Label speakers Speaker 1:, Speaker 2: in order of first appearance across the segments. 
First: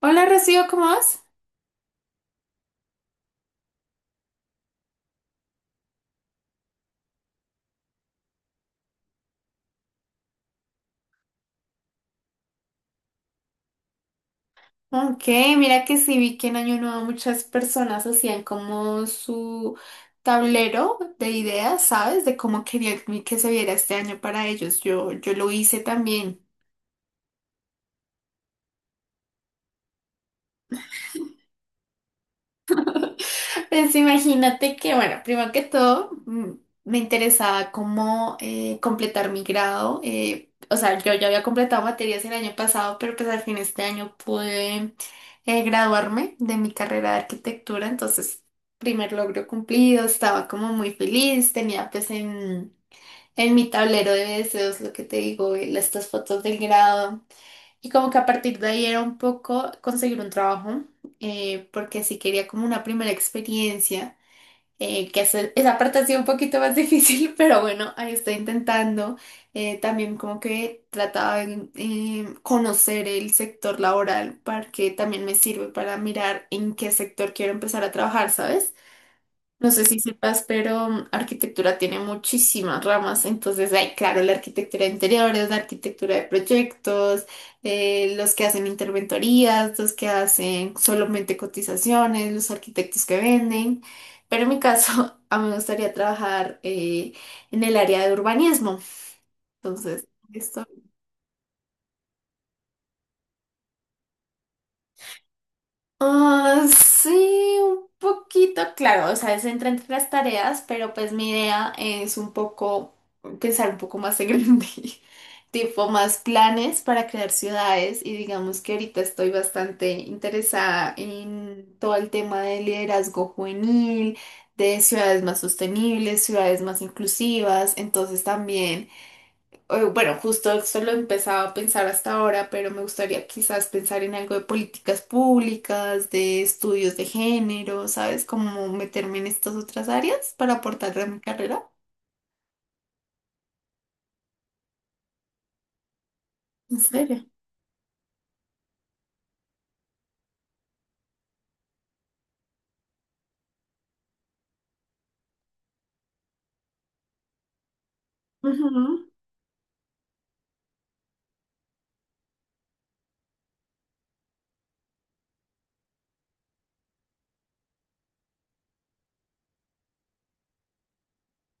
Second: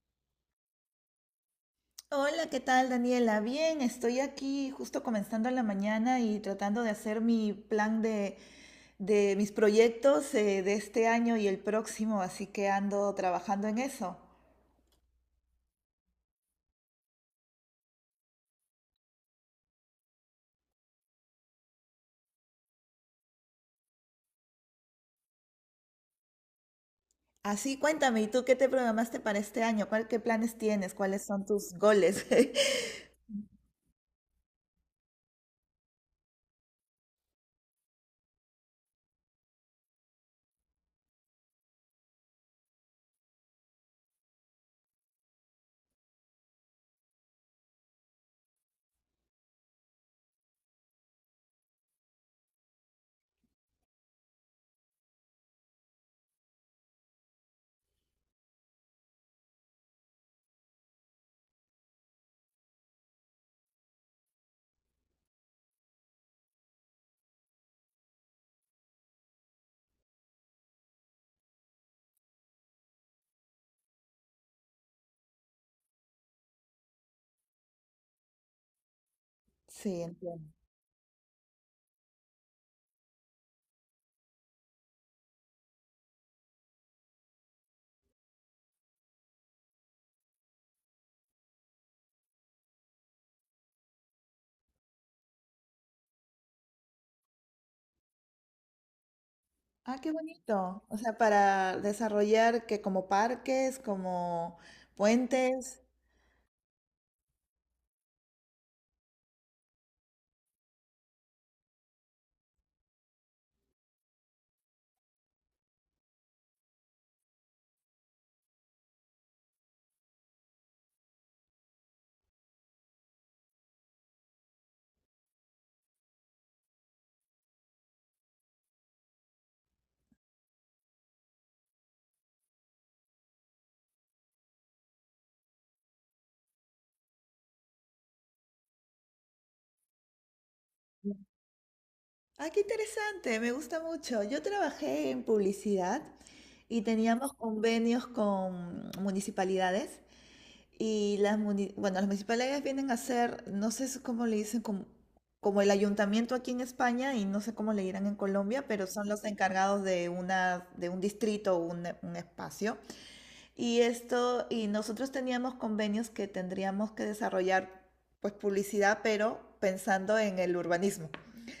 Speaker 1: Hola Rocío, ¿cómo vas?
Speaker 2: Hola, ¿qué tal, Daniela? Bien, estoy aquí justo comenzando la mañana y tratando de hacer mi plan de mis proyectos de este año y el próximo, así que ando trabajando en eso.
Speaker 1: Ok, mira que sí vi que en Año Nuevo muchas personas hacían como su tablero de ideas, ¿sabes? De cómo querían que se viera este año para ellos. Yo lo hice también.
Speaker 2: Así, cuéntame, ¿y tú qué te programaste para este año? ¿Qué planes tienes? ¿Cuáles son tus goles?
Speaker 1: Pues imagínate que, bueno, primero que todo, me interesaba cómo completar mi grado. O sea, yo ya había completado materias el año pasado, pero pues al fin este año pude graduarme de mi carrera de arquitectura. Entonces, primer logro cumplido, estaba como muy feliz, tenía pues en mi tablero de deseos lo que te digo, estas fotos del grado. Y como que a partir de ahí era un poco conseguir un trabajo, porque sí quería como una primera experiencia que esa parte ha sido un poquito más difícil, pero bueno, ahí estoy intentando. También como que trataba de conocer el sector laboral, para que también me sirve para mirar en qué sector quiero empezar a trabajar, ¿sabes? No sé si
Speaker 2: Sí,
Speaker 1: sepas,
Speaker 2: entiendo.
Speaker 1: pero arquitectura tiene muchísimas ramas. Entonces, hay, claro, la arquitectura de interiores, la arquitectura de proyectos, los que hacen interventorías, los que hacen solamente cotizaciones, los arquitectos que venden. Pero en mi caso, a mí me gustaría trabajar en el área de urbanismo.
Speaker 2: Ah,
Speaker 1: Entonces,
Speaker 2: qué
Speaker 1: esto.
Speaker 2: bonito. O sea, para desarrollar que como parques, como puentes.
Speaker 1: Ah, sí, un poquito, claro, o sea, es entra entre las tareas, pero pues mi idea es un poco pensar un poco más en grande, tipo más planes para crear ciudades y digamos que ahorita estoy bastante interesada en todo el tema de liderazgo juvenil, de ciudades más sostenibles, ciudades más inclusivas, entonces también bueno, justo eso lo he empezado a pensar hasta ahora, pero me gustaría quizás pensar en algo de políticas públicas, de estudios de género, ¿sabes? Como meterme en estas otras áreas para aportar a mi carrera.
Speaker 2: Ah, qué interesante, me gusta mucho. Yo trabajé en publicidad
Speaker 1: ¿En
Speaker 2: y
Speaker 1: serio?
Speaker 2: teníamos convenios con municipalidades y bueno, las municipalidades vienen a hacer, no sé cómo le dicen, como el ayuntamiento aquí en España y no sé cómo le dirán en Colombia, pero son
Speaker 1: Ujú.
Speaker 2: los encargados de un distrito o un espacio. Y esto, y nosotros teníamos convenios que tendríamos que desarrollar pues publicidad, pero pensando en el urbanismo.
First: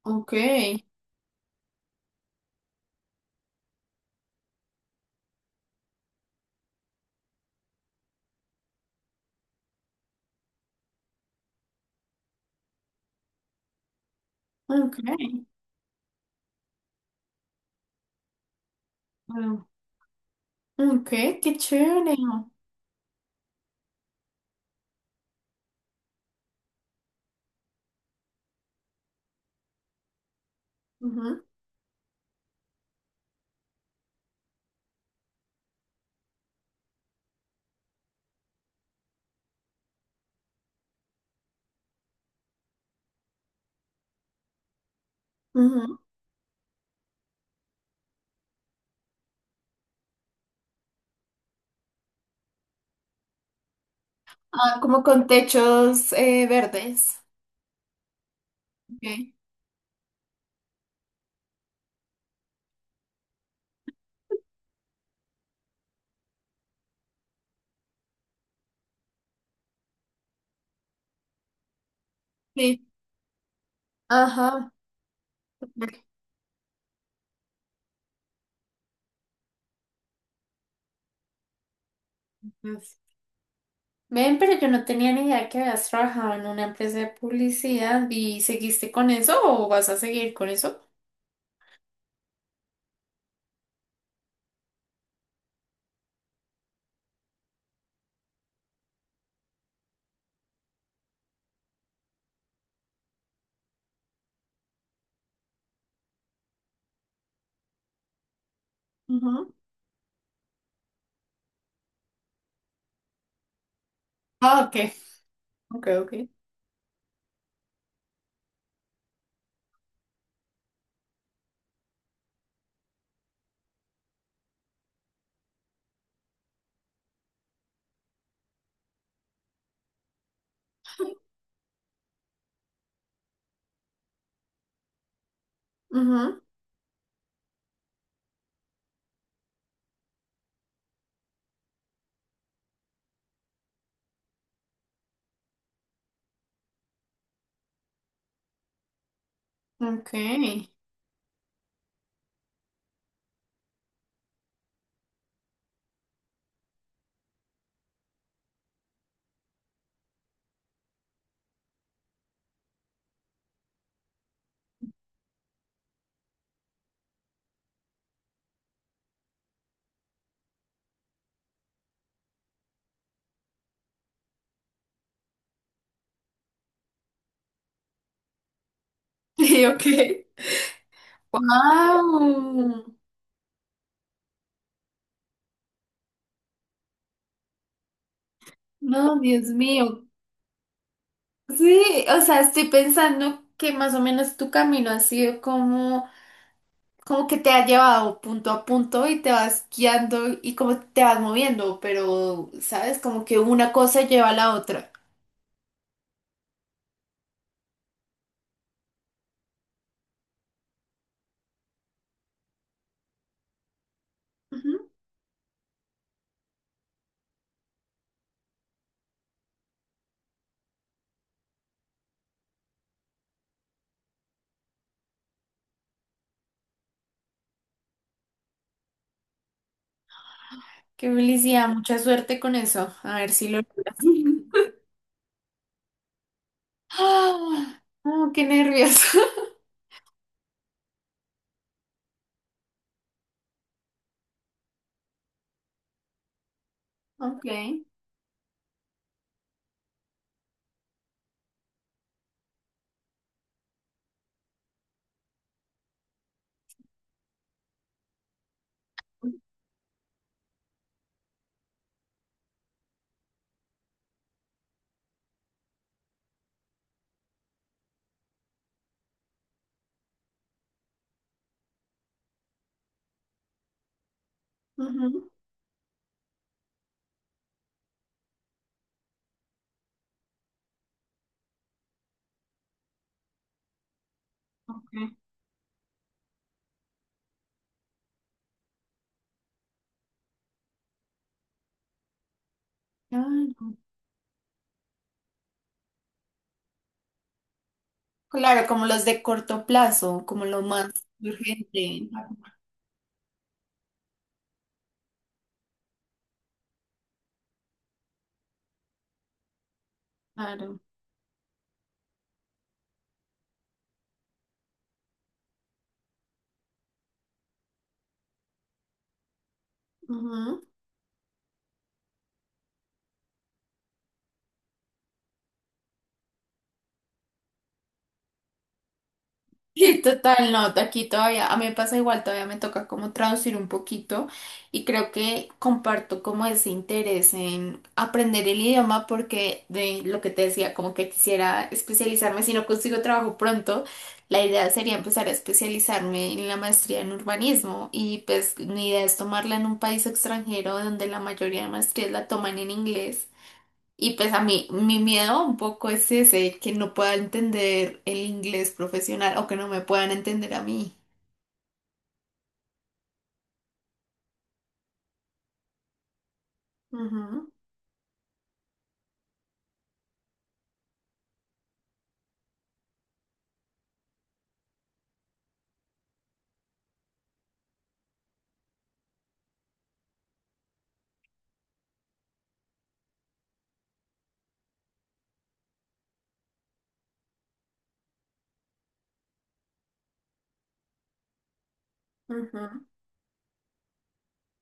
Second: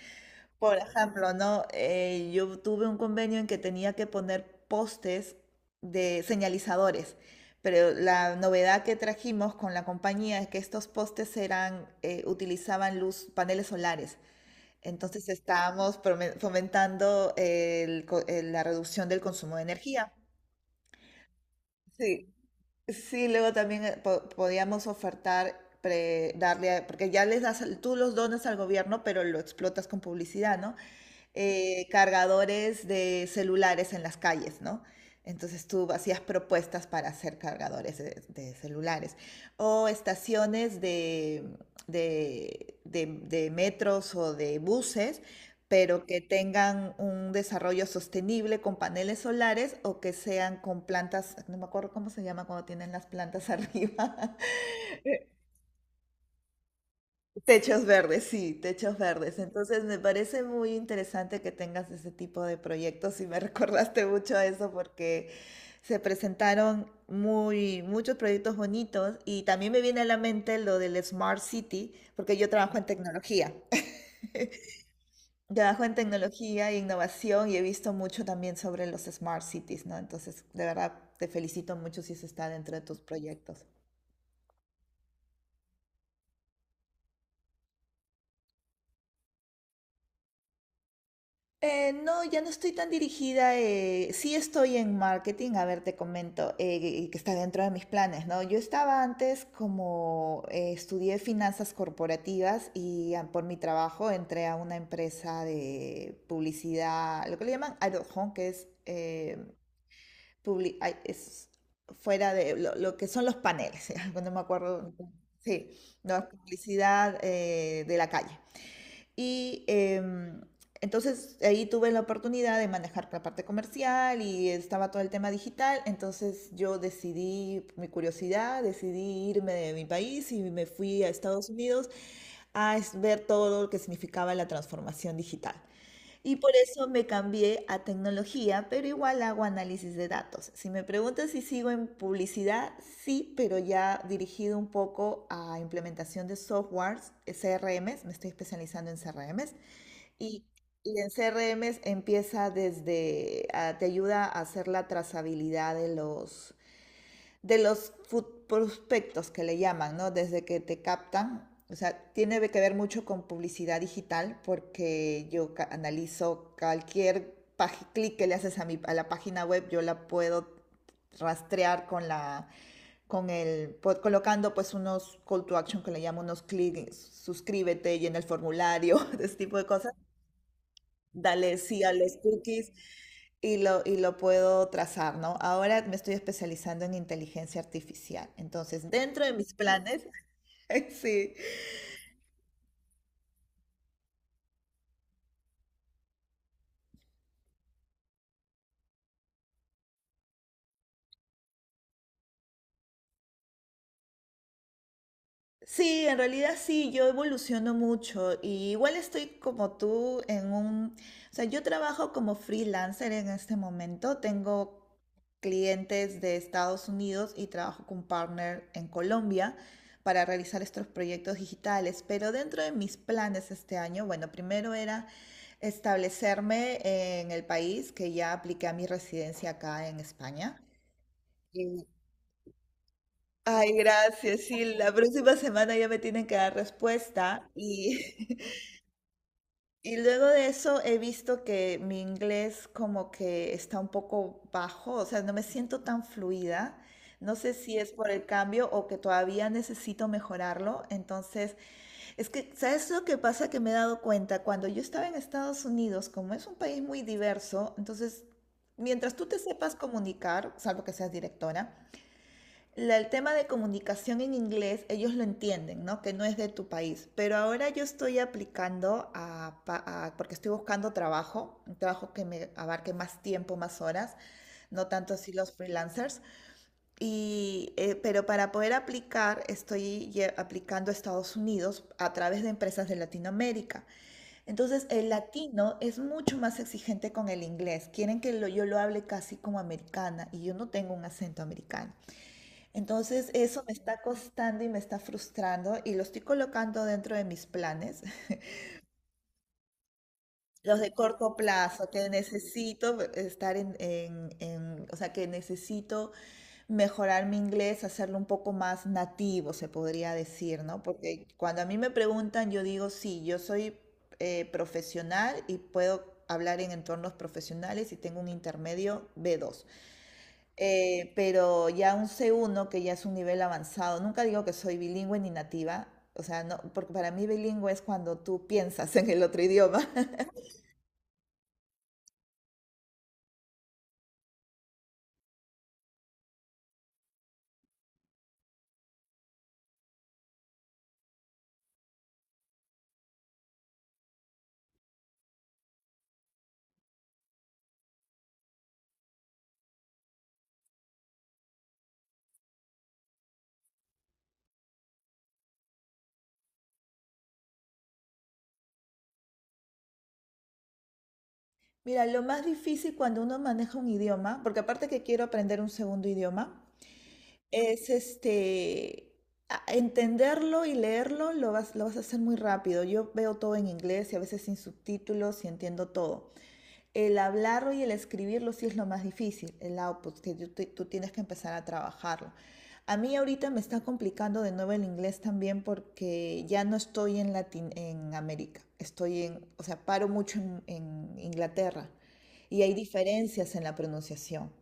Speaker 1: Ok,
Speaker 2: Por ejemplo, ¿no? Yo tuve un convenio en que tenía que poner postes de señalizadores, pero la novedad que trajimos con la compañía es que estos postes utilizaban luz, paneles solares.
Speaker 1: ok,
Speaker 2: Entonces estábamos fomentando el la reducción del consumo de
Speaker 1: bueno,
Speaker 2: energía.
Speaker 1: ok, qué chévere.
Speaker 2: Sí, sí, luego también podíamos ofertar, darle, porque ya les das, tú los donas al gobierno, pero lo explotas con publicidad, ¿no?
Speaker 1: Ujú,
Speaker 2: Cargadores de celulares en las calles, ¿no? Entonces tú hacías propuestas para hacer cargadores de celulares. O estaciones de metros o de buses,
Speaker 1: ujú.
Speaker 2: pero que tengan un desarrollo sostenible con paneles solares o que sean con plantas, no me acuerdo cómo se llama cuando tienen las plantas arriba.
Speaker 1: Ah, como con techos verdes.
Speaker 2: Techos verdes, sí, techos
Speaker 1: Ok,
Speaker 2: verdes. Entonces me parece muy interesante que tengas ese tipo de proyectos y me recordaste mucho a eso porque se presentaron muchos proyectos bonitos y también me viene a la mente lo del Smart City porque yo trabajo
Speaker 1: sí.
Speaker 2: en tecnología.
Speaker 1: Ajá.
Speaker 2: Trabajo en tecnología e innovación y he visto mucho también sobre los Smart Cities, ¿no? Entonces, de verdad, te felicito mucho si eso está dentro de tus proyectos.
Speaker 1: Ven, pero yo no tenía ni idea que habías trabajado en una empresa de publicidad y ¿seguiste con eso o vas a seguir con eso?
Speaker 2: No, ya no estoy tan dirigida. Sí estoy en marketing, a ver, te comento, que está dentro de mis planes, ¿no? Yo estaba antes como estudié finanzas corporativas y por mi trabajo entré a una empresa de publicidad, lo que le llaman out of home, que es,
Speaker 1: Ujú.
Speaker 2: ay, es fuera de lo que son los paneles, no me
Speaker 1: Ah, ok,
Speaker 2: acuerdo. Sí,
Speaker 1: ok, ok.
Speaker 2: no, publicidad de la calle. Y entonces ahí tuve la oportunidad de manejar la parte comercial y estaba todo el tema digital. Entonces yo decidí, por mi curiosidad, decidí irme de mi país y me fui a Estados Unidos a ver todo lo que significaba la transformación digital. Y
Speaker 1: Ujú.
Speaker 2: por eso me cambié a tecnología, pero igual hago análisis de datos. Si me preguntas si sigo en publicidad, sí, pero ya dirigido un poco a implementación de softwares, CRMs, me estoy especializando en CRMs.
Speaker 1: Ok,
Speaker 2: Y, y en CRMs empieza desde, te ayuda a hacer la trazabilidad de los prospectos que le llaman, ¿no? Desde que te captan. O sea, tiene que ver mucho con publicidad digital porque yo analizo cualquier clic que le haces a la página web, yo la puedo rastrear con el colocando pues unos call to action que le llamo unos clics, suscríbete y en el formulario, ese tipo
Speaker 1: sí,
Speaker 2: de
Speaker 1: ok.
Speaker 2: cosas. Dale sí a los cookies
Speaker 1: Wow,
Speaker 2: y lo puedo trazar, ¿no? Ahora me estoy especializando en inteligencia artificial. Entonces,
Speaker 1: no,
Speaker 2: dentro de
Speaker 1: Dios
Speaker 2: mis
Speaker 1: mío.
Speaker 2: planes, sí,
Speaker 1: Sí, o sea, estoy pensando que más o menos tu camino ha sido como, como que te ha llevado punto a punto y te vas guiando y como te vas moviendo, pero, ¿sabes? Como que una cosa lleva a la otra.
Speaker 2: sí, en realidad sí, yo evoluciono mucho y igual estoy como tú en o sea, yo trabajo como freelancer en este momento, tengo clientes de Estados Unidos y trabajo con partner en Colombia para realizar estos proyectos digitales, pero dentro de mis planes este año, bueno, primero era establecerme en el país, que ya apliqué a mi residencia acá en España.
Speaker 1: Qué felicidad, mucha suerte con eso. A ver si lo
Speaker 2: Ay,
Speaker 1: logras.
Speaker 2: gracias, sí, la próxima semana ya me tienen que dar respuesta
Speaker 1: Ah,
Speaker 2: y,
Speaker 1: oh, qué nervioso.
Speaker 2: y luego de eso he visto que mi inglés como que está un poco bajo, o sea, no me siento tan fluida. No
Speaker 1: Ok.
Speaker 2: sé si es por el cambio o que todavía necesito mejorarlo. Entonces, es que, ¿sabes lo que pasa? Que me he dado cuenta, cuando yo estaba en Estados Unidos, como es un país muy diverso, entonces, mientras tú te sepas comunicar, salvo que seas directora, el tema de comunicación en inglés, ellos lo entienden, ¿no? Que no es de tu país. Pero ahora yo estoy aplicando porque estoy buscando trabajo, un trabajo que me abarque más tiempo, más horas, no tanto
Speaker 1: Ujú.
Speaker 2: así los freelancers. Y, pero para poder aplicar, estoy aplicando a Estados Unidos a través de empresas de Latinoamérica. Entonces,
Speaker 1: Ok.
Speaker 2: el latino es mucho más exigente con el inglés. Quieren que yo lo hable casi como americana y yo no tengo un acento americano. Entonces eso me
Speaker 1: Claro.
Speaker 2: está costando y me está frustrando y lo estoy colocando dentro de mis planes,
Speaker 1: Claro, como los de corto plazo, como lo
Speaker 2: los
Speaker 1: más
Speaker 2: de corto plazo,
Speaker 1: urgente.
Speaker 2: que necesito estar o sea, que necesito mejorar mi inglés, hacerlo un poco más nativo, se podría decir,
Speaker 1: Claro.
Speaker 2: ¿no? Porque cuando a mí me preguntan, yo digo, sí, yo soy profesional y puedo hablar en entornos profesionales y tengo un intermedio B2.
Speaker 1: Ujú.
Speaker 2: Pero ya un C1 que ya es un nivel avanzado, nunca digo que soy bilingüe ni nativa, o sea, no, porque para mí bilingüe es cuando tú piensas en el otro idioma.
Speaker 1: Sí, total, no, aquí todavía, a mí me pasa igual, todavía me toca como traducir un poquito y creo que comparto como ese interés en aprender el idioma porque de lo que te decía, como que quisiera especializarme, si no consigo trabajo pronto, la idea sería empezar a especializarme en la maestría en urbanismo y pues mi idea es tomarla en un país extranjero donde la mayoría de maestrías la toman en inglés. Y pues a mí, mi miedo un poco es ese, que no pueda entender el inglés profesional o que no me puedan entender a mí.
Speaker 2: Mira, lo más difícil cuando uno maneja un idioma, porque aparte que quiero aprender un segundo idioma,
Speaker 1: Ujú,
Speaker 2: es este, entenderlo y leerlo, lo vas a hacer muy rápido. Yo veo todo en inglés y a veces sin subtítulos y entiendo todo. El hablarlo y el escribirlo sí es lo más difícil, el output, que tú tienes que empezar a trabajarlo. A mí ahorita me está complicando de nuevo el inglés también porque ya no estoy en América, estoy o sea, paro mucho en Inglaterra y hay
Speaker 1: ujú,
Speaker 2: diferencias en la pronunciación,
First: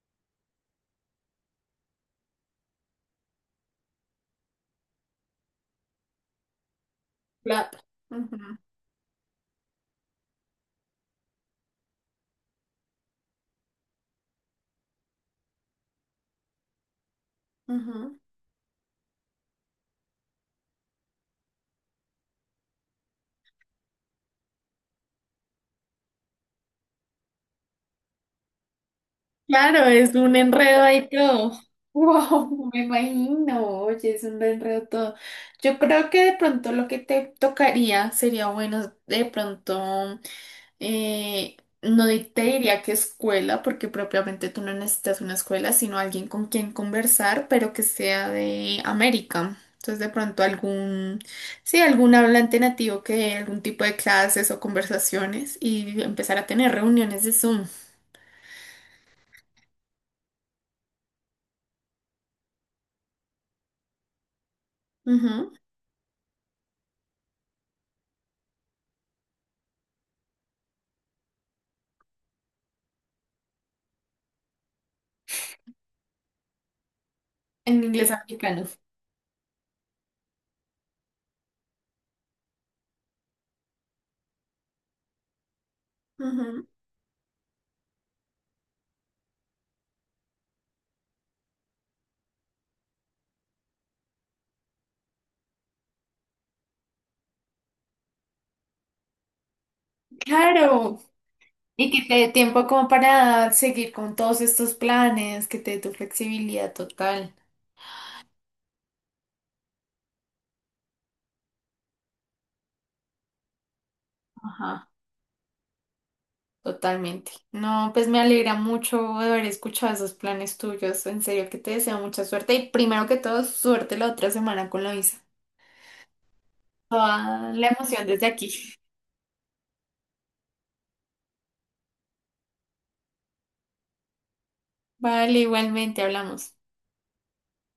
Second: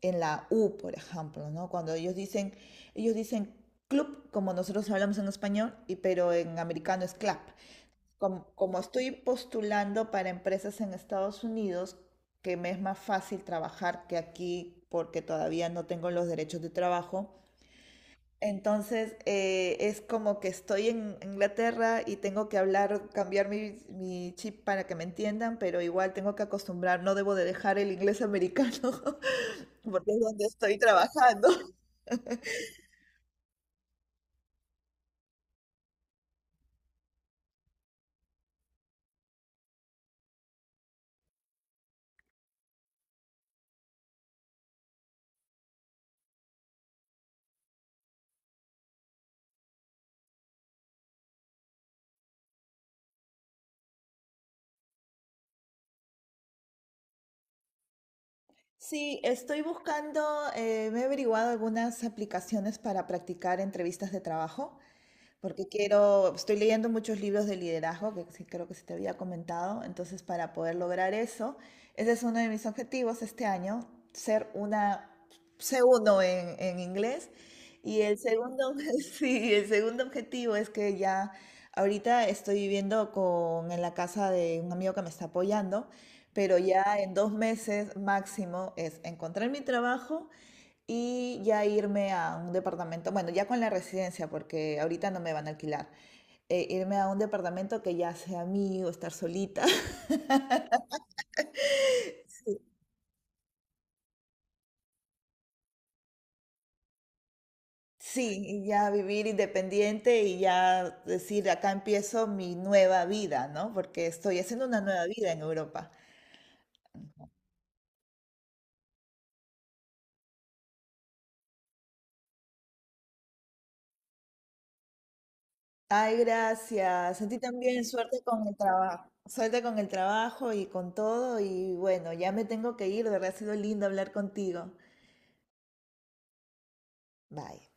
Speaker 2: en la U, por ejemplo, ¿no? Cuando ellos dicen club, como nosotros hablamos en español, y, pero en americano es clap.
Speaker 1: claro.
Speaker 2: como,
Speaker 1: Ujú,
Speaker 2: como estoy postulando para empresas en Estados Unidos, que me es más fácil trabajar que aquí porque todavía no tengo los derechos de trabajo.
Speaker 1: ujú.
Speaker 2: Entonces es como que estoy en Inglaterra y tengo que hablar, cambiar mi chip para que me entiendan, pero igual tengo que acostumbrar, no debo de dejar el inglés americano
Speaker 1: Claro,
Speaker 2: porque
Speaker 1: es
Speaker 2: es
Speaker 1: un
Speaker 2: donde estoy
Speaker 1: enredo ahí
Speaker 2: trabajando.
Speaker 1: todo. Wow, me imagino, oye, es un enredo todo. Yo creo que de pronto lo que te tocaría sería bueno, de pronto. Eh, no di- Te diría que escuela, porque propiamente tú no necesitas una escuela, sino alguien con quien conversar, pero que sea de América. Entonces, de pronto algún, sí, algún hablante nativo que dé algún tipo de clases o conversaciones y empezar a tener reuniones de Zoom.
Speaker 2: Sí, estoy buscando, me he averiguado algunas aplicaciones para practicar entrevistas de trabajo.
Speaker 1: Ujú.
Speaker 2: Porque quiero, estoy leyendo muchos libros de liderazgo, que sí creo que se te había comentado, entonces para poder lograr eso, ese es uno de mis objetivos este año, ser una C1 en inglés.
Speaker 1: En
Speaker 2: Y
Speaker 1: inglés
Speaker 2: el
Speaker 1: americano.
Speaker 2: segundo, sí, el segundo objetivo es que ya ahorita estoy viviendo en la casa de un amigo que me está apoyando, pero
Speaker 1: Ujú.
Speaker 2: ya en 2 meses máximo es encontrar mi trabajo y ya irme a un departamento, bueno, ya con la residencia, porque ahorita no me van a alquilar, irme a un departamento que ya sea mío, estar solita,
Speaker 1: Claro. Y que te dé tiempo como para seguir con todos estos planes, que te dé tu flexibilidad total.
Speaker 2: sí, y ya vivir independiente y ya decir, acá empiezo mi nueva vida, ¿no? Porque estoy haciendo una
Speaker 1: Ajá.
Speaker 2: nueva vida en Europa.
Speaker 1: Totalmente. No, pues me alegra mucho haber escuchado esos planes tuyos. En serio que te deseo mucha suerte y primero que todo, suerte la otra semana con la visa.
Speaker 2: Ay, gracias. A ti
Speaker 1: Toda la
Speaker 2: también,
Speaker 1: emoción
Speaker 2: suerte
Speaker 1: desde
Speaker 2: con
Speaker 1: aquí.
Speaker 2: el trabajo. Suerte con el trabajo y con todo. Y bueno, ya me tengo que ir. De verdad ha sido lindo hablar contigo.
Speaker 1: Vale, igualmente hablamos.
Speaker 2: Bye.